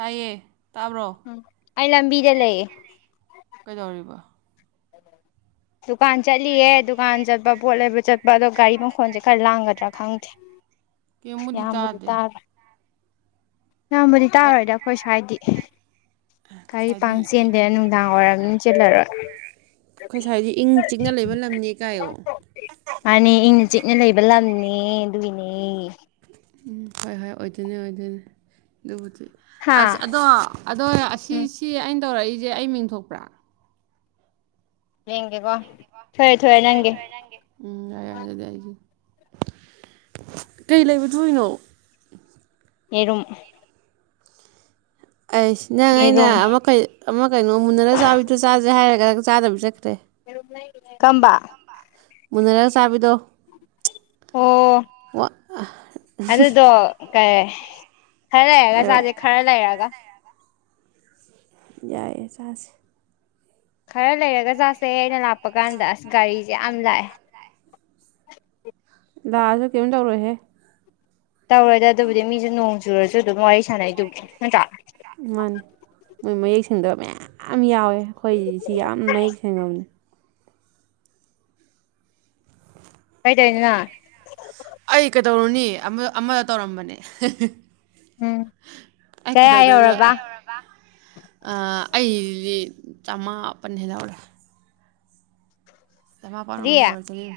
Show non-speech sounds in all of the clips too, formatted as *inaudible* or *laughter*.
ꯇꯥꯌꯦ ꯑꯝ ꯑꯩ ꯂꯝꯕꯤꯗ ꯂꯩꯌꯦꯦ ꯀꯩꯗꯧꯔꯤꯕ ꯗꯨꯀꯥꯟ ꯆꯠꯂꯤꯌꯦ ꯗꯨꯀꯥꯟ ꯆꯠꯄ ꯄꯣꯠ ꯂꯩꯕ ꯆꯠꯄ ꯑꯗꯣ ꯒꯥꯔꯤ ꯃꯈꯣꯜꯁꯦ ꯈꯔ ꯂꯥꯡꯒꯗ꯭ꯔꯥ ꯈꯪꯗꯦ ꯀꯩꯝꯕꯨꯗꯤ ꯌꯥꯝꯕꯗꯤ ꯇꯥꯗꯦ ꯇꯥꯔꯦ ꯌꯥꯝꯕꯨꯗꯤ ꯍꯥꯏꯠ ꯇꯥꯔꯣꯏꯗ ꯑꯩꯈꯣꯏ ꯁ꯭ꯋꯥꯏꯗꯤ ꯑꯩꯈꯣꯏ ꯒꯥꯔꯤ ꯁ꯭ꯋꯥꯏꯗꯤ ꯄꯥꯡ ꯆꯦꯟꯗꯦꯅ ꯑꯩꯈꯣꯏ ꯅꯨꯡꯗꯥꯡ ꯋꯥꯏꯔꯕꯝꯅꯤꯅ ꯆꯦꯜꯂꯔꯣꯏ ꯁ꯭ꯋꯥꯏꯗꯤ ꯏꯪ ꯆꯤꯛꯅ ꯂꯩꯕ ꯂꯝꯅꯤ ꯀꯥꯏꯌꯣ ꯎꯝ ꯑꯟꯏꯟꯇꯦꯜꯂꯤꯖꯤꯕꯜ ꯃꯥꯅꯤ ꯏꯪꯅ ꯆꯤꯛꯅ ꯂꯩꯕ ꯂꯝꯅꯦ ꯅꯤꯅꯦ ꯎꯝ ꯍꯣꯏ ꯍꯣꯏ ꯑꯣꯏꯗꯣꯏꯅꯦ ꯑꯣꯏꯗꯣꯏꯅꯦ ꯑꯗꯨꯕꯨꯗꯤ ꯍꯥ ꯑꯁ ꯑꯗꯣ ꯑꯗꯣ ꯎꯝ ꯑꯁꯤꯁꯤ ꯑꯩꯅ ꯇꯧꯔꯛꯏꯖꯦ ꯑꯩ ꯃꯤꯡꯊꯣꯛꯄ꯭ꯔꯥ ꯌꯦꯡꯒꯦꯀꯥ ꯊꯣꯛꯑꯦ ꯊꯣꯛꯑꯦ ꯅꯪꯒꯤ ꯎꯝ ꯌꯥꯏꯌꯥꯔꯦ ꯑꯗꯨꯗꯤ ꯑꯩꯒꯤꯅꯤ ꯀꯩ ꯂꯩꯕ ꯊꯣꯛꯏꯅꯣ ꯌꯦꯔꯨꯝ ꯑꯩꯁ ꯅꯪ ꯑꯩꯅ ꯌꯦꯔꯨꯝ ꯑꯃꯀꯩ ꯑꯃ ꯀꯩꯅꯣ ꯃꯨꯟꯅꯔꯒ ꯆꯥꯕꯤꯗꯨ ꯆꯥꯖꯦ ꯍꯥꯏꯔꯒ ꯆꯥꯗꯕ ꯆꯠꯇ꯭ꯔꯦ ꯀꯝꯕ ꯃꯨꯟꯅꯔꯒ ꯆꯥꯕꯤꯗꯣ ꯑꯣ ꯑꯗꯨꯗꯣ ꯀꯥꯏ ꯈꯔ ꯂꯩꯔꯒ ꯍꯥꯏꯔꯛꯑꯣ ꯆꯥꯖꯦ ꯈꯔ ꯂꯩꯔꯒ ꯌꯥꯏꯌꯦ ꯆꯥꯁꯦ ꯈꯔ ꯂꯩꯔꯒ ꯆꯥꯁꯦ ꯑꯩꯅ ꯂꯥꯛꯄ ꯀꯥꯟꯗ ꯑꯁ ꯒꯥꯔꯤꯁꯦ ꯌꯥꯝ ꯂꯥꯛꯑꯦ ꯅꯁꯨ ꯀꯩꯝ ꯇꯧꯔꯣꯏꯍꯦ ꯇꯧꯔꫭꯏꯗ ꯑꯗꯨꯕꯨꯗꯤ ꯃꯤꯁꯨ ꯅꯣꯡ ꯆꯨꯔꯁꯨ ꯑꯗꯨ ꯃꯣꯏ ꯃꯥꯅꯦ ꯊꯤꯟꯗꯕ ꯃꯌꯥꯝ ꯌꯥꯎꯋꯦ ꯑꯩꯈꯣꯏꯁꯤ ꯌꯥꯝꯅ ꯃꯌꯦꯛ ꯁꯦꯡꯉꯅꯕꯅꯤ ꯀꯩ ꯇꯧꯔꯤꯅꫭ ꯅꯪ ꯑꯩ ꯀꯩꯗꯧꯔꯨꯅꯤ ꯑꯃꯗ ꯇꯧꯔꯝꯕꯅꯦ ꯎꯝ ꯀꯌꯥ ꯌꯧꯔꯕ *unintelligible* ꯑꯩꯗꯤ ꯆꯥꯝꯃꯥ ꯄꯟ ꯍꯦꯟ ꯍꯧꯔꯦ ꯆꯃ ꯀꯔꯤ ꯄꯟꯃꯨꯛ ꯍꯦꯜꯍꯧꯔꯦ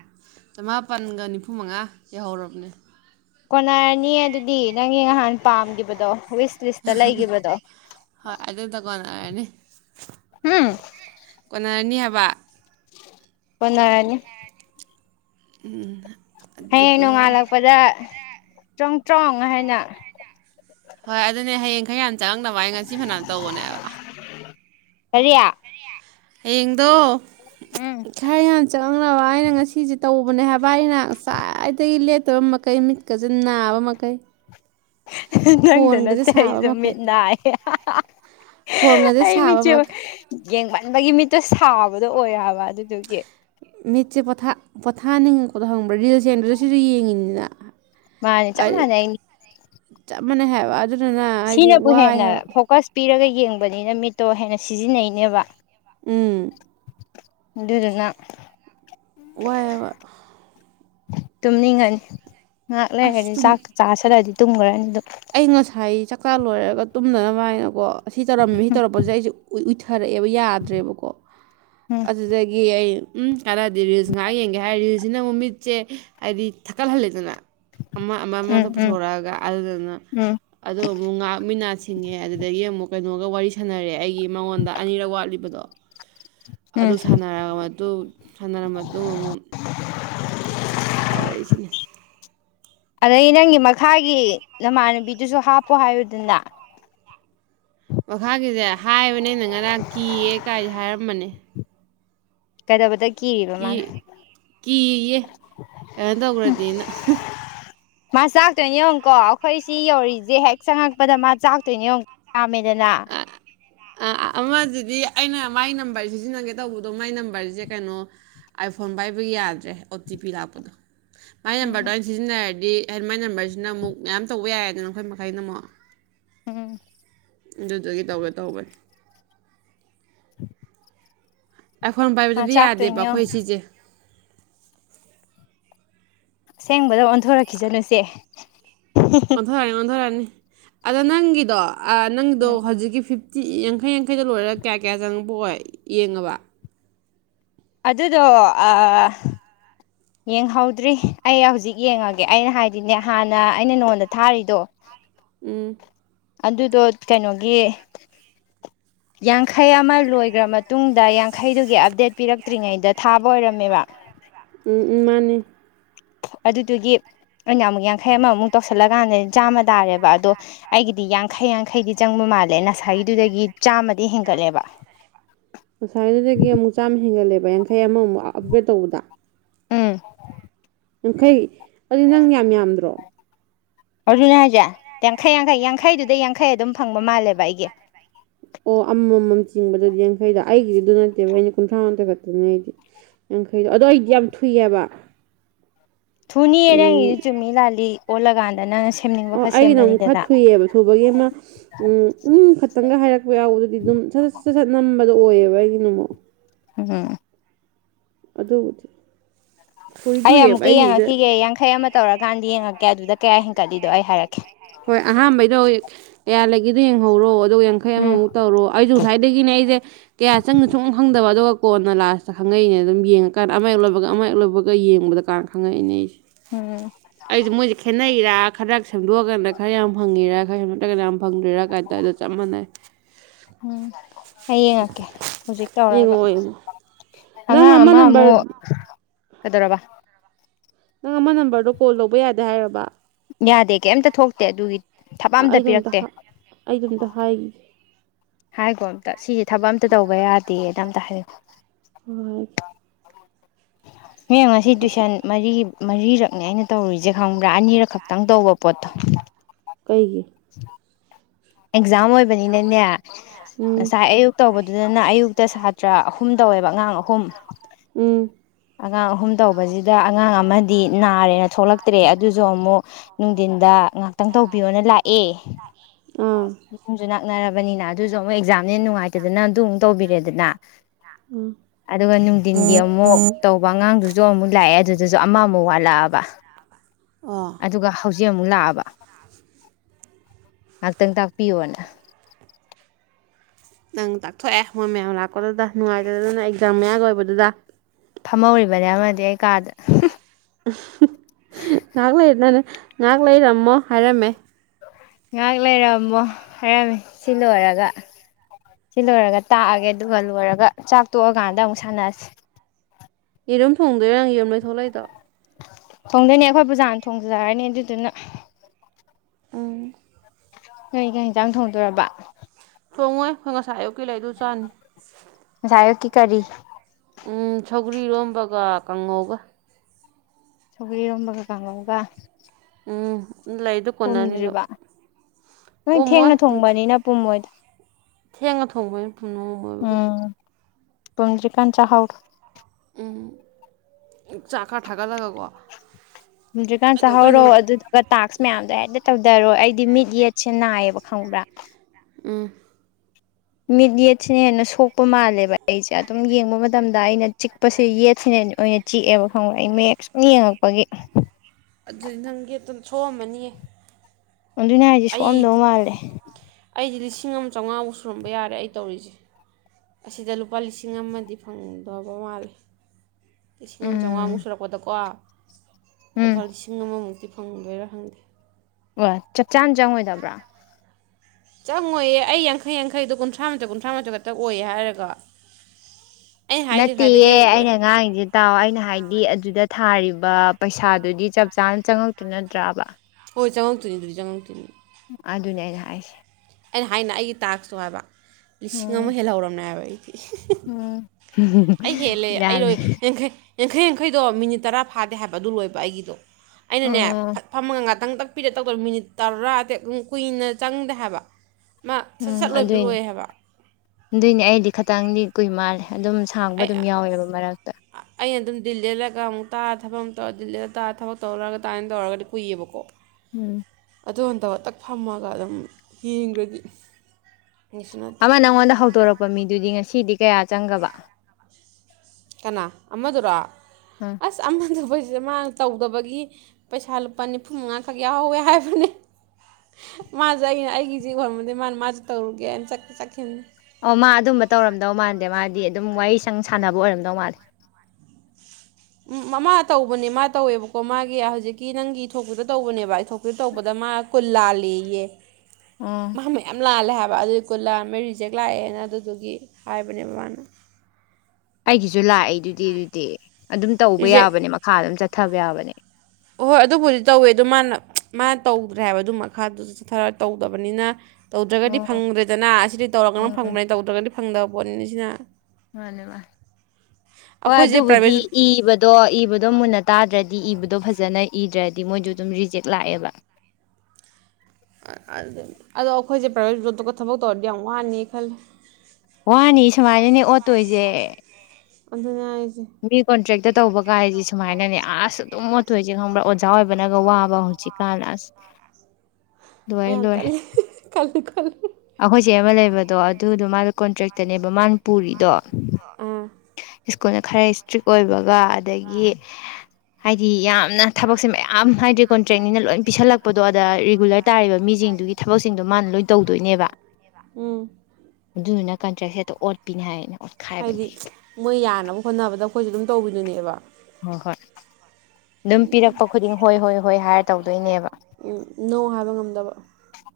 ꯆꯃꯥꯄꯜꯒ ꯅꯤꯐꯨ ꯃꯉꯥ ꯌꯧꯍꯧꯔꯕꯅꯦ ꯀꯣꯟꯅꯔꯅꯤ ꯑꯗꯨꯗꯤ ꯅꯪꯒꯤ ꯉꯍꯥꯟ ꯄꯥꯝꯈꯤꯕꯗꯣ ꯋꯤꯁ ꯂꯤꯁꯇ ꯂꯩꯈꯤꯕꯗꯣ ꯑꯅꯤ ꯎꯝ ꯀꯣꯟꯅꯔꯅꯤ ꯍꯥꯏꯕ ꯀꫭꯟꯅꯔꯅꯤ ꯎꯝ ꯍꯌꯦꯡ ꯑꯗꯨꯒ ꯅꯣꯡꯉꯥꯜꯂꯛꯄꯗ ꯆ ꯇ꯭ꯔꯣꯡ ꯉꯥ ꯍꯥꯏꯅ ꯍꯣꯏ ꯑꯗꯨꯅꯦ ꯍꯌꯦꯡ ꯈꯔ ꯌꯥꯝ ꯆꯪꯉꯛꯅꯕ ꯑꯩ ꯉꯁꯤ ꯐꯅꯅ ꯇꯧꯕꯅꯦꯕ ꯀꯔꯤꯌꯥ ꯏ ꯑꯗꯣ ꯈꯔ ꯌꯥꯝꯥꯟ ꯆꯪꯕ ꯑꯩꯅ ꯉꯁꯤꯁꯦ ꯇꯧꯕꯅꯦ ꯍꯥꯏꯕ ꯑꯩꯅ ꯁꯋꯥꯏꯗꯒꯤ ꯂꯦꯠꯇꯕ ꯃꯈꯩ ꯃꯤꯠꯀꯁꯤꯦ ꯅꯥꯕ ꯃꯈꯩ ꯅꯪꯗ ꯐꯣꯟꯒꯁꯦ ꯅꯠꯇꯦ ꯁꯥꯕ ꯑꯩꯁꯨ ꯃꯈꯩ ꯃꯤꯠ ꯅꯥꯏꯌꯦ ꯑ ꯐꯣꯟꯒꯁꯦ ꯑꯩ ꯁꯥꯕ ꯃꯤꯆ ꯃꯈꯩ ꯡꯃꯥꯟꯕꯒꯤ ꯃꯤ ꯑꯗꯨ ꯁꯥꯕꯗꯣ ꯑꯣꯏꯕ ꯑꯗꯨꯗꯨꯒꯤ ꯃꯤꯠꯁꯦ ꯄꯣꯊꯥ ꯄꯣꯊꯥꯅꯤꯡꯕ ꯈꯣꯊꯥꯍꯕ꯭ꯔꯥ ꯔꯤꯜꯁꯦ ꯁꯦꯟꯗ꯭ꯔꯗꯁꯤꯗ ꯌꯦꯡꯉꯤꯅꯤꯅ ꯃꯥꯅꯦ ꯆ ꯃꯥꯅꯦ ꯑꯅꯤ ꯃꯅꯦ ꯍꯦꯋꯥ ꯁꯤꯅꯕꯨ ꯍꯦꯟꯅ ꯐꯣꯀꯁ ꯄꯤꯔꯒ ꯌꯦꯡꯕꯅꯤꯅ ꯃꯤꯠꯇꯣ ꯍꯦꯟꯅ ꯁꯤꯖꯤꯟꯅꯩꯅꯦꯕ ꯎꯝ ꯎꯔꯉ ꯋꯥꯏꯕ ꯇꯨꯝꯅꯤꯡꯉꯅꯤ ꯉꯥꯏꯍꯥꯛ ꯑꯁ ꯂꯩꯔꯅꯤ ꯇꯨꯝ ꯆꯥꯛ ꯆꯥꯁꯤꯔꯗꯤ ꯇꯨꯝꯈ꯭ꯔꯅꯤꯗ ꯑꯩ ꯉꯁꯥꯏ ꯆꯀꯥ ꯂꯣꯏꯔꯒ ꯇꯨꯝꯅꯅꯕ ꯍꯥꯏꯅꯀꯣ ꯑꯁꯤ ꯇꯧꯔꯝꯃꯦ ꯁꯤ ꯇꯧꯔꯛꯄꯁꯦ ꯑꯩꯁꯦ ꯎꯏꯊꯔꯛꯑꯦꯕ ꯌꯥꯗ꯭ꯔꯦꯕꯀꯣ ꯎꯝ ꯑꯗꯨꯗꯒꯤ ꯑꯩ ꯎꯝ ꯀꯥꯟꯅꯗꯤ ꯔꯤꯜꯁ ꯉꯥꯏꯍꯥꯛ ꯌꯦꯡꯒꯦ ꯍꯥꯏ ꯔꯤꯜꯁꯁꯤꯅ ꯑꯃꯨꯛ ꯃꯤꯠꯁꯦ ꯍꯥꯏꯗꯤ ꯊꯛꯀꯠꯍꯜꯂꯦꯗꯅ ꯑꯃ ꯑꯃ ꯑꯃꯗ ꯎꯝ ꯎꯝ ꯄꯨꯊꯣꯔꯛꯑꯒ ꯑꯗꯨꯗꯨꯅ ꯎꯝ ꯑꯗꯣ ꯑꯃꯨꯛ ꯉꯥꯛꯃꯤꯟꯅ ꯁꯤꯡꯉꯦ ꯑꯗꯨꯗꯒꯤ ꯑꯃꯨꯛ ꯀꯩꯅꯣꯒ ꯋꯥꯔꯤ ꯁꯥꯟꯅꯔꯦ ꯑꯩ ꯒꯤ ꯃꯉꯣꯟꯗ ꯑꯅꯤꯔꯛ ꯋꯥꯠꯂꯤꯕꯗꯣ *unintelligible* ꯎꯝ ꯑꯗꯨ ꯁꯥꯟꯅꯔꯔꯕ ꯃꯇꯨꯡ ꯁꯥꯟꯅꯔꯕ ꯃꯇꯨꯡ ꯑꯃꯨꯛ ꯇꯧꯔꯛꯏꯁꯤꯅꯦ ꯑꯗꯒꯤ ꯅꯪꯒꯤ ꯃꯈꯥꯒꯤ ꯅꯃꯥꯟꯅꯕꯤꯗꯨꯁꯨ ꯍꯥꯞꯄꯣ ꯍꯥꯏꯔꯨꯗꯨꯅ ꯋꯥ ꯍꯗ ꯍꯥꯏꯕꯅꯦ ꯅꯪ ꯉꯔꯥꯡ ꯀꯤꯌꯦ ꯀꯥꯏ ꯍꯥꯏꯔ ꯃꯅꯦ ꯀꯩꯗꯕꯊ ꯀꯤ ꯀꯤꯌꯦ ꯀꯃꯥꯏꯅ ꯇꯧꯈ꯭ꯔꯗꯤꯅ ꯃꯥ ꯆꯥꯛꯇꯣꯏꯅꯦ ꯌꯦꯡꯉꯨꯀꯣ ꯑꯩꯈꯣꯏ ꯁꯤ ꯌꯧꯔꯤꯁꯦ ꯍꯦꯛ ꯆꯪꯉꯛꯄꯗ ꯃꯥ ꯆꯥꯛꯇꯣꯏꯅꯦ ꯌꯦꯡꯉ ꯌꯥꯝꯥꯝꯃꯦ ꯑ ꯑ ꯑꯃ ꯑꯗꯨꯗꯤ ꯑꯩꯅ ꯃꯥꯏ ꯅꯝꯕꯔ ꯁꯤꯖꯤꯟꯅꯒꯦ ꯇꯧꯕꯗꯣ ꯃꯥꯏ ꯅꯝꯕꯔꯁꯦ ꯀꯩꯅꯣ ꯑꯥꯏꯐꯣꯟ ꯄꯥꯏꯕ ꯌꯥꯗ꯭ꯔꯦ ꯑꯣ ꯇꯤ ꯄꯤ ꯂꯥꯛꯄꯗꯣ ꯃꯥꯏ ꯎꯝ ꯌꯥꯝꯝꯕꯔꯣꯟ ꯁꯤꯟ ꯍꯥꯏꯗꯤ ꯍꯦꯟꯃꯥꯏꯟ ꯅꯝꯕꯔꯁꯤꯅ ꯑꯃꯨꯛ ꯃꯌꯥꯝ ꯇꯧꯕ ꯌꯥꯏꯗꯅ ꯅꯈꯣꯏ ꯃꯈꯩꯅ ꯑꯃꯨꯛ ꯎꯝ ꯑꯗꯨꯗꯨꯒꯤ ꯇꯧꯒꯦ ꯇꯧꯒꯦ *unintelligible* ꯑꯩꯈꯣꯟ ꯃꯥ ꯄꯥꯏꯕꯗꯨꯗꯤ ꯆꯥꯛꯇꯣꯏꯅꯦ ꯌꯥꯗꯦꯕ ꯌꯦꯡꯉꯨ ꯑꯩꯈꯣꯏ ꯁꯤꯁꯦ ꯑꯁꯦꯡꯕꯗ ꯑꯣꯟꯊꯣꯔꯛꯈꯤꯁꯅꯨꯁꯦ ꯑꯣꯊꯣꯔꯅꯤ ꯑꯣꯗ ꯂꯅꯤ ꯑꯗ ꯅꯪꯒꯤꯗꯣ ꯅꯪꯗꯣ ꯎꯝ ꯍꯧꯖꯤꯛꯀꯤ ꯐꯤꯞ ꯁꯤ ꯌꯥꯡꯈꯩ ꯌꯥꯡꯈꯩꯗ ꯂꯣꯏꯔꯒ ꯀꯌꯥ ꯀꯌꯥ ꯆꯪꯉꯛꯄ ꯑꯣꯏ ꯌꯦꯡꯉꯕ ꯑꯗꯨꯗꯣ ꯌꯦꯡꯍꯧꯗ꯭ꯔꯤ ꯑꯩ ꯍꯧꯖꯤꯛ ꯌꯦꯡꯉꯒꯦ ꯑꯩꯅ ꯍꯥꯏꯗꯤꯅꯦ ꯍꯥꯟꯅ ꯑꯩꯅ ꯅꯉꯣꯟꯗ ꯊꯥꯔꯤꯗꯣ ꯎꯝ ꯑꯗꯨꯗꯣ ꯀꯩꯅꯣꯒꯤ ꯌꯥꯡꯈꯩ ꯑꯃ ꯂꯣꯏꯈ꯭ꯔ ꯃꯇꯨꯡꯗ ꯌꯥꯡꯈꯩꯗꯨꯒꯤ ꯑꯞꯗꯦꯠ ꯄꯤꯔꯛꯇ꯭ꯔꯤꯉꯩꯗ ꯊꯥꯕ ꯑꯣꯏꯔꯝꯃꯦꯕ ꯎꯝ ꯃꯥꯅꯤ ꯑꯗꯨꯗꯨꯒꯤ ꯑꯩꯅ ꯑꯃꯨꯛ ꯌꯥꯡꯈꯩ ꯑꯃꯃꯨꯛ ꯇꯧꯁꯤꯜꯂꯀꯥꯟꯗ ꯆꯥꯝꯃ ꯇꯥꯔꯦꯕ ꯑꯗꯣ ꯑꯩꯒꯤꯗꯤ ꯌꯥꯡꯈꯩ ꯌꯥꯡꯈꯩꯗꯤ ꯆꯪꯕ ꯃꯥꯜꯂꯦ ꯉꯁꯥꯏꯒꯤꯗꯨꯗꯒꯤ ꯆꯥꯝꯃꯗꯤ ꯍꯦꯟꯒꯠꯂꯦꯕ ꯉꯁꯥꯏꯗꯨꯗꯒꯤ ꯑꯃꯨꯛ ꯆꯥꯝꯃ ꯍꯦꯟꯒꯠꯂꯦꯕ ꯌꯥꯡꯈꯩ ꯑꯃꯃꯨꯛ ꯑꯞꯒꯦꯗ ꯇꯧꯕꯗ ꯎꯝ ꯌꯥꯡꯈꯩ ꯑꯗꯨ ꯅꯪ ꯌꯥꯝ ꯌꯥꯝꯗ꯭ꯔꯣ ꯑꯗꯨꯅ ꯍꯥꯏꯁꯦ ꯌꯥꯡꯈꯩ ꯌꯥꯡꯈꯩ ꯌꯥꯡꯈꯩꯗꯨꯗ ꯌꯥꯡꯈꯩ ꯑꯗꯨꯝ ꯐꯪꯕ ꯃꯥꯜꯂꯦꯕ ꯑꯩꯒꯤ ꯑꯣ ꯑꯃꯃꯝ ꯆꯤꯡꯕꯗꯗꯤ ꯌꯥꯡꯈꯩꯗ ꯑꯩꯒꯤꯁꯤꯗꯨ ꯅꯠꯇꯦꯕ ꯑꯩꯅ ꯀꯨꯟꯊ꯭ꯔꯥ ꯃꯊ ꯈꯛꯇꯅꯦ ꯑꯩꯗꯤ ꯌꯥꯡꯈꯩꯗꯣ ꯑꯗꯣ ꯑꯩꯗꯤ ꯌꯥꯝ ꯊꯨꯏꯑꯕ ꯊꯨꯅꯤꯌꯦ ꯎꯝ ꯅꯪꯒꯤꯗꯤ ꯆꯨꯝꯃꯤ ꯂꯥꯜꯂꯤ ꯑꯣꯜꯂꯀꯥꯟꯗ ꯅꯪꯅ ꯁꯦꯝꯅꯤꯡꯕ ꯑꯣ ꯈꯔ ꯑꯩꯒꯤꯅ ꯑꯃꯨꯛ ꯈꯔ ꯁꯦꯝꯕꯅꯤꯗꯅ ꯊꯨꯏꯑꯕ ꯊꯨꯕꯒꯤ ꯑꯃ ꯎꯝ ꯎꯝ ꯈꯛꯇꯪꯒ ꯍꯥꯏꯔꯛꯄ ꯌꯥꯎꯕꯗꯨꯗꯤ ꯑꯗꯨꯝ ꯁꯠ ꯁꯠ ꯁꯠ ꯁꯠ ꯗ ꯑꯣꯏꯌꯦꯕ ꯑꯩꯗꯤ ꯅꯃꯛ ꯍꯝ ꯑꯗꯨꯕꯨꯗꯤ ꯑꯩ ꯁꯣꯏꯗ꯭ꯔꯤꯑꯕ ꯑꯃꯨꯛꯀ ꯑꯩꯒꯤꯁꯤꯗ ꯌꯦꯡꯉꯛꯈꯤꯒꯦ ꯌꯥꯡꯈꯩ ꯑꯃ ꯇꯧꯔꯀꯥꯟꯗ ꯌꯦꯡꯉꯛꯀꯦ ꯑꯗꯨꯗ ꯀꯌꯥ ꯍꯦꯟꯒꯠꯂꯤꯗꯣ ꯑꯩ ꯍꯥꯏꯔꯛꯀꯦ ꯍꯣꯏ ꯑꯍꯝꯕꯩꯗꯣ ꯀꯌꯥ ꯂꯩꯒꯦꯗꯣ ꯌꯦꯡꯍꯧꯔꯣ ꯑꯗꯨꯒ ꯌꯥꯡꯈꯩ ꯎꯝ ꯑꯃꯃꯨꯛ ꯇꯧꯔꯣ ꯑꯩꯁꯨ ꯉꯁꯥꯏꯗꯒꯤꯅꯦ ꯑꯩꯁꯦ ꯀꯌꯥ ꯆꯪꯅ ꯁꯣꯛꯅ ꯈꯪꯗꯕ ꯑꯗꯨꯒ ꯀꯣꯟꯅ ꯂꯥꯁꯇ ꯈꯪꯉꯛꯏꯅꯦ ꯑꯗꯨꯝ ꯌꯦꯡꯉꯀꯥꯟꯗ ꯑꯃ ꯍꯛ ꯂꯣꯏꯕꯒ ꯑꯃ ꯍꯛ ꯂꯣꯏꯕꯒ ꯌꯦꯡꯕꯗ ꯀꯀꯥꯟꯗ ꯈꯪꯉꯛꯏꯅꯦ ꯑꯩꯁꯦ ꯎꯝ ꯑꯩꯗꯤ ꯃꯣꯏ ꯈꯦꯅ ꯏꯔꯥꯒ ꯈꯗ ꯁ ꯁꯦꯝꯗꯣꯛꯒ ꯈꯔ ꯌꯥꯝ ꯐꯪꯉꯤꯔꯥ ꯈꯔ ꯌꯥꯝ ꯅꯠꯇ꯭ꯔꯒꯅ ꯌꯥꯝ ꯐꯪꯗꯣꯏꯔꯥ ꯀꯥꯏꯇ ꯑꯗꯣ ꯆꯞ ꯃꯥꯟꯅꯩ ꯎꯝ ꯍꯌꯦꯡꯉꯛꯀꯦ ꯍꯧꯖꯤꯛ ꯇꯧꯔꯒ ꯌꯦꯡꯉꯛꯑꯣ ꯌꯦꯡꯉꯣ ꯅꯪ ꯑꯉꯥꯡ ꯑꯃ ꯅꯝꯕꯔ ꯑꯃꯨꯛ ꯀꯗꯧꯣꯔꯔꯕ ꯅꯪ ꯑꯃ ꯅꯝꯕꯔꯗꯣ ꯀꯣꯜ ꯂꯧꯕ ꯌꯥꯗꯦ ꯍꯥꯏꯔꯕ ꯌꯥꯗꯦ ꯀꯩꯝꯇ ꯊꯣꯛꯇꯦ ꯑꯗꯨꯒꯤ ꯊꯕꯛ ꯑꯝꯇ ꯑꯩꯗꯣꯝꯇ ꯄꯤꯔꯛꯇꯦ ꯑꯩꯗꯣ ꯑꯝꯇ ꯍꯥꯏꯈꯤ ꯍꯥꯏꯈꯣ ꯑꯝꯇ ꯁꯤꯁꯦ ꯊꯕꯛꯝ ꯑ ꯇꯧꯕ ꯌꯥꯗꯦꯅ ꯑꯝꯇ ꯍꯥꯏꯔꯛꯣ ꯍꯣꯏ ꯃꯤꯌꯦꯡ ꯉ ꯑꯁꯤꯁꯤ ꯇꯨꯏꯁꯟ ꯃꯔꯤ ꯃꯔꯤꯔꯛꯅꯦ ꯑꯩꯅ ꯇꯧꯔꯨꯔꯤꯁꯦ ꯈꯪꯕ꯭ꯔꯥ ꯑꯅꯤꯔꯛ ꯈꯛꯇꯪ ꯇꯧꯕ ꯄꯣꯠꯇꯣ ꯑꯩꯒꯤꯦ ꯎ ꯑꯦꯛꯖꯥꯝ ꯑꯣꯏꯕꯅꯤꯅꯅꯦ ꯎꯝ ꯁꯥꯏ ꯑꯌꯨꯛꯇꯕ ꯑꯗꯨꯗꯨꯅ ꯑꯌꯨꯛꯇ ꯁꯥꯇ꯭ꯔ ꯑꯍꯨꯝ ꯇꯧꯋꯦꯕ ꯑꯉꯥꯡ ꯑꯍꯨꯝ ꯎꯝ ꯑꯉꯥꯡ ꯑꯍꯨꯝ ꯇꯧꯕꯁꯤꯗ ꯑꯉꯥꯡ ꯑꯃꯗꯤ ꯅꯥꯔꯦꯅ ꯊꯣꯛꯂꯛꯇ꯭ꯔꯦ ꯑꯗꯨꯁꯨ ꯑꯃꯨꯛ ꯅꯨꯡꯊꯤꯟꯗ ꯉꯥꯛꯇꯪ ꯇꯧꯕꯤꯌꯣꯅ ꯂꯥꯛꯑꯦ ꯑꯥ ꯊꯛꯅꯔꯕꯅꯤꯅ ꯑꯗꯨꯁꯨ ꯑꯃꯨꯛ ꯑꯦꯛꯖꯥꯝꯅꯦꯦ ꯅꯨꯡꯉꯥꯏꯇꯗꯅ ꯑꯗꯨ ꯑꯃꯨꯛ ꯇꯧꯕꯤꯔꯦꯗꯅ ꯎꯝ ꯑꯗꯨꯒ ꯅꯨꯡꯊꯤꯟꯒꯤ ꯑꯃꯨꯛ ꯇꯧꯕ ꯑꯉꯥꯡꯗꯨꯁꯨ ꯑꯃꯨꯛ ꯂꯥꯛꯑꯦ ꯑꯗꯨꯅ ꯑꯗꯨꯁꯨ ꯑꯃꯃꯨꯛ ꯋꯥꯠꯂꯛꯑꯕ ꯑꯣ ꯑꯗꯨꯒ ꯍꯧꯖꯤꯛ ꯁꯤꯦ ꯑꯃꯨꯛ ꯂꯥꯛꯑꯕ ꯉꯥꯛꯇꯪꯥꯛ ꯄꯤꯑꯣꯅ ꯅꯪ ꯇꯥꯛꯊꯣꯛꯑꯦ ꯃꯣꯏ ꯃꯌꯥꯝ ꯂꯥꯛꯄꯗꯨꯗ ꯅꯨꯡꯉꯥꯏꯇꯗꯗꯅ ꯑꯦꯛꯖꯥꯝ ꯃꯌꯥꯒꯤ ꯑꯣꯏꯕꯗꯨꯗ ꯐꯝꯍꯧꯔꯤꯕꯅꯦ ꯑꯃꯗꯤ ꯑꯩ ꯀꯥꯗ ꯒ ꯍꯥꯏꯔꯅꯅꯦ ꯉꯥꯏꯍꯥꯛ ꯂꯩꯔꯝꯃꯣ ꯍꯥꯏꯔꯝꯃꯦ ꯉꯥꯏꯍꯥꯛ ꯂꯩꯔꯝꯃꯣ ꯍꯥꯏꯔꯝꯃꯤ ꯁꯤ ꯂꯣꯏꯔꯒ ꯁꯤ ꯂꯣꯏꯔꯒ ꯇꯥꯛꯑꯒꯦ ꯑꯗꯨꯒ ꯂꯣꯏꯔꯒ ꯆꯥꯛ ꯇꯣꯛꯑꯀꯥꯟꯗ ꯑꯃꯨꯛ ꯁꯥꯟꯅꯔꯁꯤ ꯌꯦꯔꯨꯝ ꯊꯣꯡꯗꯣꯏꯔꯪ ꯌꯦꯔꯨꯝꯂꯣꯏ ꯊꯣꯛꯂꯛꯏꯗꯣ ꯊꯣꯡꯗꯣꯏꯅꯦ ꯑꯩꯈꯣꯏ ꯄꯨꯕꯨꯖꯥꯅ ꯊꯣꯡꯖꯔꯅꯤ ꯑꯗꯨꯗꯨꯅ ꯎꯝ ꯀꯩꯒꯩ ꯌꯦꯟꯆꯥꯡ ꯊꯣꯡꯗꯣꯏꯔꯕ ꯆꯣꯡꯉꯣꯏ ꯑꯩꯣꯏ ꯉꯁꯥꯏ ꯑꯌꯨꯛꯀꯤ ꯂꯩꯗꯨ ꯆꯥꯅꯤ ꯌꯥꯏꯣꯀꯤ ꯀꯔꯤ ꯎꯝ ꯁꯧꯒ꯭ꯔꯤꯔꯣꯝꯕꯒ ꯀꯥꯡꯉꯧꯒ ꯁꯔꯝꯕꯀꯥꯉꯀ ꯎꯝ ꯂꯩꯗꯣ ꯀꯣꯟꯅꯅꯤꯗꯣ ꯅꯣꯏ ꯄꯣꯝꯃꯣꯏ ꯊꯦꯡꯅ ꯊꯣꯡꯕꯅꯤꯅ ꯄꯨꯝꯃꯣꯏꯗ ꯊꯦꯡꯉ ꯊꯣꯡꯕꯅ ꯄꯨꯝꯅꯉꯝꯃꯣꯏꯕ ꯀꯩꯁꯨ ꯄꯟꯖꯤ꯭ꯀꯥꯟ ꯆꯍꯥꯎ ꯎꯝ ꯆꯥꯛ ꯈꯥ ꯊꯥꯒꯂꯒꯒꯣ ꯍꯧꯗ꯭ꯔꯤꯀꯥꯟ ꯆꯥꯍꯧꯔꯣ ꯑꯗꯨꯗꯨꯒ ꯇꯥꯛꯁ ꯃꯌꯥꯝꯗꯣ ꯍꯦꯛꯇ ꯇꯧꯊꯔꯣ ꯑꯩ ꯗꯤ ꯃꯤꯠ ꯌꯦꯠꯁꯦ ꯅꯥꯏꯌꯦꯕ ꯈꯪꯕ꯭ꯔꯥ ꯑꯝ ꯃꯤꯠ ꯌꯦꯠꯁꯤꯅ ꯍꯦꯟꯅ ꯁꯣꯛꯄ ꯃꯥꯜꯂꯦꯕ ꯑꯩꯁꯦ ꯑꯗꯨꯝ ꯌꯦꯡꯕ ꯃꯇꯝꯗ ꯑꯩꯅ ꯆꯤꯛꯄꯁꯦ ꯌꯦꯠꯁꯤꯅ ꯑꯣꯏꯅ ꯆꯤꯛꯑꯦꯕ ꯈꯪꯕ ꯑꯩ ꯃꯌꯦꯛ ꯁꯨꯝ ꯌꯦꯡꯉꯛꯄꯒꯤ ꯑꯗꯨꯗꯤ ꯅꯪꯒꯤ ꯑꯗꯨꯝ ꯊꯣꯛꯑꯝꯃꯅꯤꯌꯦ ꯑꯗꯨꯅ‌ꯦ ꯍꯥꯏꯁꯦ ꯁꯣꯛꯑꯝꯗꯧ ꯃꯥꯜꯂꯦ ꯑꯩꯗꯤ ꯂꯤꯁꯤꯡ ꯑꯃ ꯆꯥꯝꯃꯉꯥꯃꯥꯎꯛ ꯁꯨꯔꯝꯕ ꯌꯥꯔꯦ ꯑꯩ ꯇꯧꯔꯤꯁꯦ ꯑꯁꯤꯗ ꯂꯨꯄꯥ ꯂꯤꯁꯤꯡ ꯑꯃꯗꯤ ꯐꯪꯗꯕ ꯃꯥꯜꯂꯦ ꯂꯤꯁꯤꯡ ꯑꯃ ꯎꯝ ꯆꯥꯝꯃꯉꯥꯃꯨꯛ ꯁꯨꯔꯛꯄꯗꯀꯣ ꯎꯝ ꯂꯨꯄꯥ ꯂꯤꯁꯤꯡ ꯑꯃꯃꯨꯛꯇꯤ ꯐꯪꯗꯣꯏꯔꯥ ꯍꯪꯗꯦ ꯑꯣ ꯆꯞ ꯆꯥꯅ ꯆꯪꯉꯣꯏꯗꯕ꯭ꯔꯥ ꯆꯪꯉꯣꯏꯌꯦ ꯑꯩ ꯌꯥꯡꯈꯩ ꯌꯥꯡꯈꯩꯗꯣ ꯀꯨꯟꯊ꯭ꯔꯥ ꯃꯥꯊ ꯀꯨꯟꯊ꯭ꯔꯥ ꯃꯊꯛ ꯈꯛꯇꯛ ꯑꯣꯏꯌꯦ ꯍꯥꯏꯔꯒ ꯑꯩꯅ ꯍꯥꯏꯁꯦ ꯈ꯭ꯋꯥꯏꯗꯒꯤ ꯅꯠꯇꯦꯌꯦ ꯌꯥꯡ ꯑꯩꯅ ꯉꯥꯡꯉꯤꯁꯦ ꯇꯥꯎꯑꯣ ꯑꯩꯅ ꯍꯥꯏꯗꯤ ꯑꯗꯨꯗ ꯊꯥꯔꯤꯕ ꯄꯩꯁꯥꯗꯨꯗꯤ ꯆꯞ ꯆꯥꯅ ꯆꯪꯉꯛꯇꯣꯏ ꯅꯠꯇ꯭ꯔꯕ ꯍꯣꯏ ꯆꯪꯉꯛꯇꯣꯏꯅꯤ ꯑꯗꯨꯗꯤ ꯆꯪꯉꯛꯇꯣꯏꯅꯤ ꯑꯗꯨꯅꯦ ꯑꯩꯅ ꯍꯥꯏꯁꯦ ꯑꯩꯅ ꯍꯥꯏꯅ ꯑꯩꯒꯤ ꯇꯥꯛꯁꯇꯣ ꯍꯥꯏꯕ ꯂꯤꯁꯤꯡ ꯑꯃ ꯎꯝ ꯃ ꯍꯦꯜꯂ ꯍ ꯍꯧꯔꯝꯅ ꯍꯥꯏꯕ ꯎꯝ ꯑꯩ ꯍꯦꯜꯂꯦ ꯑꯩꯗꯣ ꯌꯥꯅꯦ ꯌꯥꯡꯈꯩ ꯌꯥꯡꯈꯩ ꯌꯥꯡꯈꯩꯗꯣ ꯃꯤꯅꯤꯠ ꯇꯔꯥ ꯐꯥꯗꯦ ꯍꯥꯏꯕ ꯑꯗꯨ ꯂꯣꯏꯕ ꯑꯩꯒꯤꯗꯣ ꯑꯩꯅꯅꯦ ꯑꯣ ꯐꯝꯃꯒ ꯉꯥꯛ ꯈꯪꯇꯛꯄꯤꯔ ꯇꯧꯗ ꯃꯤꯅꯤꯠ ꯇꯔꯥ ꯇꯦꯛ ꯀꯨꯏꯅ ꯆꯪꯗꯦ ꯍꯥꯏꯕ ꯃꯥ ꯁꯠ ꯎꯝ ꯁꯠ ꯂꯣꯏꯕꯗꯨ ꯑꯗꯨꯏꯅꯦ ꯂꯣꯏ ꯍꯥꯏꯕ ꯑꯗꯨꯏꯅꯦ ꯑꯩꯗꯤ ꯈꯤꯇꯪꯗꯤ ꯀꯨꯏ ꯃꯥꯜꯂꯦ ꯑꯗꯨꯝ ꯁꯥꯡꯕ ꯑꯩ ꯑꯗꯨꯝ ꯌꯥꯎꯋꯦꯕ ꯃꯔꯛꯇ ꯑꯩꯅ ꯑꯗꯨꯝ ꯗꯤꯜ ꯂꯦꯜ ꯂꯒ ꯑꯃꯨꯛ ꯇꯥꯔ ꯊꯕꯛ ꯑꯃꯛ ꯇꯧꯔ ꯗꯤꯜꯂꯦꯗ ꯇꯥꯔ ꯊꯕꯛ ꯇꯧꯔ ꯂꯩꯔꯒ ꯇꯥꯏꯅ ꯇꯧꯔꯒꯗꯤ ꯀꯨꯏꯌꯦꯕꯀꯣ ꯎꯝ ꯑꯗꯨ ꯅꯠꯇꯕ ꯇꯛ ꯐꯝꯃꯒ ꯑꯗꯨꯝ ꯌꯦꯡꯈ꯭ꯔꯗꯤ ꯀꯩꯁꯨ ꯅꯠꯇꯦ ꯑꯃ ꯅꯪꯉꯣꯟꯗ ꯍꯧꯗꯣꯔꯛꯄ ꯃꯤꯗꯨꯗꯤ ꯉꯁꯤꯗꯤ ꯀꯌꯥ ꯆꯪꯒꯕ ꯀꯅꯥ ꯑꯃꯗꯨꯔꯣ ꯎꯝ ꯑꯁ ꯑꯃꯗꯨ ꯑꯩꯁꯦ ꯃꯥꯅ ꯇꯧꯗꯕꯒꯤ ꯄꯩꯁꯥ ꯂꯨꯄꯥ ꯅꯤꯐꯨ ꯃꯉꯥꯈꯛ ꯌꯥꯎꯍꯧꯋꯦ ꯍꯥꯏꯕꯅꯦ ꯃꯥꯁꯦ ꯑꯩꯅ ꯑꯩꯒꯤꯁꯦ ꯈꯔꯃꯗ ꯃꯥꯅ ꯃꯥꯁꯨꯦ ꯇꯧꯔꯨꯒꯦꯅ ꯆꯠꯈꯤ ꯑꯣ ꯃꯥ ꯑꯗꯨꯝꯕ ꯇꯧꯔꯝꯗꯧ ꯃꯥꯜꯗꯦ ꯃꯥꯗꯤ ꯑꯗꯨꯝ ꯋꯥꯔꯤ ꯁꯪ ꯁꯥꯟꯅꯕ ꯑꯣꯏꯔꯝꯗꯧ ꯃꯥꯜꯂꯦ ꯎ ꯃꯥꯃꯥ ꯇꯧꯕꯅꯦ ꯃꯥ ꯇꯧꯋꯦꯕꯀꯣ ꯃꯥꯒꯤ ꯍꯧꯖꯤꯛꯀꯤ ꯅꯪꯒꯤ ꯏ ꯊꯣꯛꯣꯛꯄꯗ ꯇꯧꯕꯅꯦꯕ ꯑꯩꯄ ꯑꯗꯨ ꯇꯧꯕꯗ ꯃꯥ ꯍꯣ ꯂꯜꯂꯦꯌꯦ ꯑꯣ ꯃ ꯃꯌꯥꯝ ꯂꯥꯜꯂꯦ ꯍꯥꯏꯕ ꯑꯗꯨ ꯀꯨꯂ ꯔꯤꯖꯦꯛ ꯂꯥꯛꯑꯦꯅ ꯑꯗꯨꯗꯨꯒꯤ ꯍꯥꯏꯕꯅꯦꯕ ꯃꯥꯅ ꯑꯩꯒꯤꯁꯨ ꯂꯥꯛꯏ ꯑꯗꯨꯗꯤ ꯑꯗꯨꯗꯤ ꯑꯗꯨꯝ ꯇꯧꯕ ꯔꯤꯖꯦꯛ ꯌꯥꯕꯅꯦ ꯃꯈꯥ ꯑꯗꯨꯝ ꯆꯠ ꯊꯕ ꯌꯥꯕꯅꯦ ꯍꯍꯣꯏ ꯑꯗꯨꯕꯨꯗꯤ ꯇꯧꯋꯦ ꯑꯗꯨ ꯃꯥꯅ ꯃꯥꯅ ꯇꯧꯗ꯭ꯔꯦ ꯍꯥꯏꯕ ꯑꯗꯨ ꯃꯈꯥꯗꯨꯁꯨ ꯆꯠꯊꯔ ꯇꯧꯗꯕꯅꯤꯅ ꯇꯧꯗ꯭ꯔꯒꯗꯤ ꯑꯣ ꯐꯪꯗ꯭ꯔꯦꯗꯅ ꯑꯁꯤꯗꯤ ꯇꯧꯔꯒꯅ ꯎꯝ ꯎꯝ ꯐꯪꯕꯅꯦ ꯇꯧꯗ꯭ꯔꯒꯗꯤ ꯐꯪꯗꯕ ꯄꯣꯠꯅꯤꯅ ꯁꯤꯅ ꯃꯥꯅꯦ ꯃꯥꯅꯤ ꯍꯣꯏ ꯑꯩꯈꯣꯏꯁꯦ ꯄ꯭ꯔꯥꯏꯚꯦꯠ ꯑꯗꯨꯕꯨꯗꯤ ꯏꯕꯗꯣ ꯏꯕꯗꯣ ꯃꯨꯟꯅ ꯇꯥꯗ꯭ꯔꯗꯤ ꯏꯕꯗ ꯑꯗꯣ ꯐꯖꯅ ꯏꯗ꯭ꯔꯗꯤ ꯃꯣꯏꯁꯨ ꯑꯗꯨꯝ ꯔꯤꯖꯦꯛ ꯂꯥꯛꯑꯦꯕ ꯑꯗꯣ ꯑꯩꯈꯣꯏꯁꯦ ꯄ꯭ꯔꯥꯏꯚꯦꯠ ꯖꯣꯕꯇꯒ ꯊꯕꯛ ꯇꯧꯔꯗꯤ ꯌꯥꯝ ꯋꯥꯅꯤ ꯈꯜꯂꯦ ꯋꯥꯅꯤ ꯁꯨꯃꯥꯏꯅꯅꯦ ꯑꯣꯠꯇꯣꯏꯁꯦ ꯑꯗꯨꯅ ꯃꯤ ꯀꯣꯟꯇ꯭ꯔꯦꯛꯇꯔ ꯀꯣꯟꯇ꯭ꯔꯦꯛꯇ ꯇꯧꯕ ꯒꯥꯏꯁꯤ ꯁꯨꯃꯥꯏꯅꯅꯦ ꯑꯁ ꯑꯣꯠꯇꯣꯏꯁꯦ ꯈꯪꯕ꯭ꯔꯥ ꯑꯣꯖꯥ ꯑꯣꯠꯇ‌ꯣꯏꯁꯦ ꯈꯪꯕ꯭ꯔꯥ ꯑꯣꯏꯕꯅꯒ ꯑꯣꯖꯥ ꯋꯥꯕ ꯑꯣꯏꯕꯅꯒ ꯋꯥꯕ ꯍꯧꯖꯤꯛꯀꯥꯟ ꯍꯧ ꯑꯁ ꯑꯁ ꯑꯩ ꯂꯣꯏꯔꯦ ꯌꯥꯝ ꯂꯣꯏꯔꯦ ꯇꯜꯂ‌ꯦ ꯀ ꯈ *unintelligible* ꯑꯩꯈꯣꯏ ꯆꯦ ꯑꯃ ꯂꯩꯕꯗꯣ ꯑꯗꯨꯗꯣ ꯃꯥꯅ ꯀꯣꯟꯇ꯭ꯔꯦꯛꯇꯅꯦꯕ ꯃꯥꯅ ꯄꯨꯔꯤꯗꯣ ꯑꯥ *unintelligible* ꯁ꯭ꯀꯨꯜꯅ ꯈꯔ ꯏꯁꯇꯔꯤꯛ ꯑꯣꯏꯕꯒ ꯑꯗꯒꯤ ꯍꯥꯏꯗꯤ ꯌꯥꯝꯅ ꯊꯕꯛꯁꯦ ꯃꯌꯥꯝ ꯍꯥꯏꯗꯤ ꯀꯣꯟꯇ꯭ꯔꯦꯛꯅꯤꯅ ꯂꯣꯏ ꯄꯤꯁꯜꯂꯛꯄ ꯑꯗꯣ ꯑꯗ ꯔꯤꯒꯨꯂꯔ ꯇꯥꯔꯤꯕ ꯃꯤꯁꯤꯡꯗꯨꯒꯤ ꯊꯕꯛꯁꯤꯡꯗꯣ ꯃꯥꯅ ꯂꯣꯏ ꯇꯧ ꯗꯣꯏꯅꯦꯕ ꯎꯝ ꯑꯗꯨꯗꯨꯅ ꯀꯟꯇ꯭ꯔꯦꯛ ꯍꯦꯛꯇ ꯑꯣꯠꯄꯤꯅꯤ ꯍꯥꯏꯅ ꯍꯥꯏꯗꯤ ꯑꯣꯠꯈꯥꯏꯕꯅꯦ ꯃꯣꯏ ꯌꯥꯅꯕ ꯍ‌ꯣꯠꯅꯕꯗ ꯑꯩꯈꯣꯏꯁꯨ ꯑꯗꯨꯝ ꯇꯧꯕꯤꯗꯨꯅꯦꯕ ꯍꯣꯏ ꯍꯣꯏ ꯑꯗꯨꯝ ꯄꯤꯔꯛꯄ ꯈꯨꯗꯤꯡ ꯍꯣꯏ ꯍꯣꯏ ꯍꯣꯏ ꯍꯥꯏꯔ ꯇꯧꯗꯣꯏꯅꯦꯕ ꯎꯝ ꯅꯣ ꯍꯥꯏꯕ ꯉꯝꯗꯕ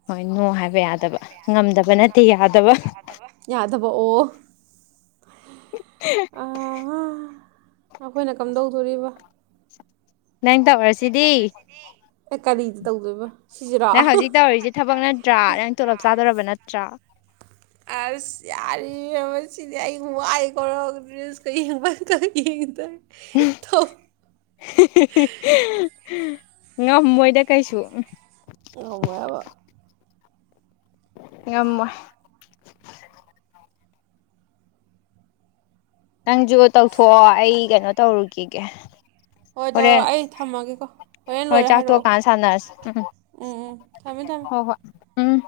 ꯍꯣꯏ ꯍ‌ꯣꯏ ꯌꯥꯗꯕ ꯗ ꯉꯝꯗꯕ ꯅꯠꯇꯦ ꯌꯥꯗꯕ ꯌꯥꯗꯕ ꯌꯥꯗꯕ ꯑꯣ ꯑꯩꯈꯣꯏꯅ ꯀꯝꯗꯧꯗꯣꯔꯤꯕ ꯅꯪ ꯇꯧꯔꯁꯤꯗꯤ ꯑꯦ ꯀꯔꯤꯗ ꯇꯧꯗꯣꯏꯕ ꯁꯤꯁꯤꯔꯣ ꯅꯪ ꯍꯧꯖꯤꯛ ꯇꯧꯔꯤꯁꯦ ꯊꯕꯛ ꯅꯠꯇ꯭ꯔꯥ ꯅꯪ ꯇꯣꯂꯞ ꯆꯥꯗꯣꯔꯕ ꯅꯠꯇ꯭ꯔꯥ ꯑꯁ ꯌꯥꯔꯤ ꯏꯕ‌ꯦꯝꯃ ꯁꯤꯗꯤ ꯑꯩ ꯋꯥꯏꯀ‌ꯣ ꯔꯤꯜꯁꯀ ꯌꯦꯡꯕꯗ ꯌꯦꯡꯗꯔꯤ *unintelligible* ꯉꯝꯃꯣꯏꯗ ꯀꯥꯩꯁꯨ ꯌꯥꯝ ꯋꯥꯏꯕ ꯉꯝꯃ‌ꯣꯏ *unintelligible* ꯅꯪꯁꯨ ꯇꯧꯊꯣꯛꯑꯣ ꯑꯩ ꯀꯩꯅꯣ ꯇꯧꯔꯨꯈꯤꯒꯦ ꯍꯣꯏ ꯇꯧꯔꯣ ꯍꯣꯔꯦꯟ ꯑꯩ ꯊꯝꯃꯒꯦꯀꯣ ꯍꯣꯔꯦꯟ ꯍꯣꯏ ꯂꯣꯏꯔꯦ ꯆꯥꯛ ꯍꯥꯏꯔꯛꯑꯣ ꯇꯣꯛꯑꯀꯥꯟ ꯁꯥꯟꯅꯔꯁꯤ ꯎꯝ ꯎꯝ ꯎꯝ ꯊꯝꯃꯦ ꯊꯝꯃꯦ ꯍꯣꯏ ꯍꯣꯏ ꯎꯝ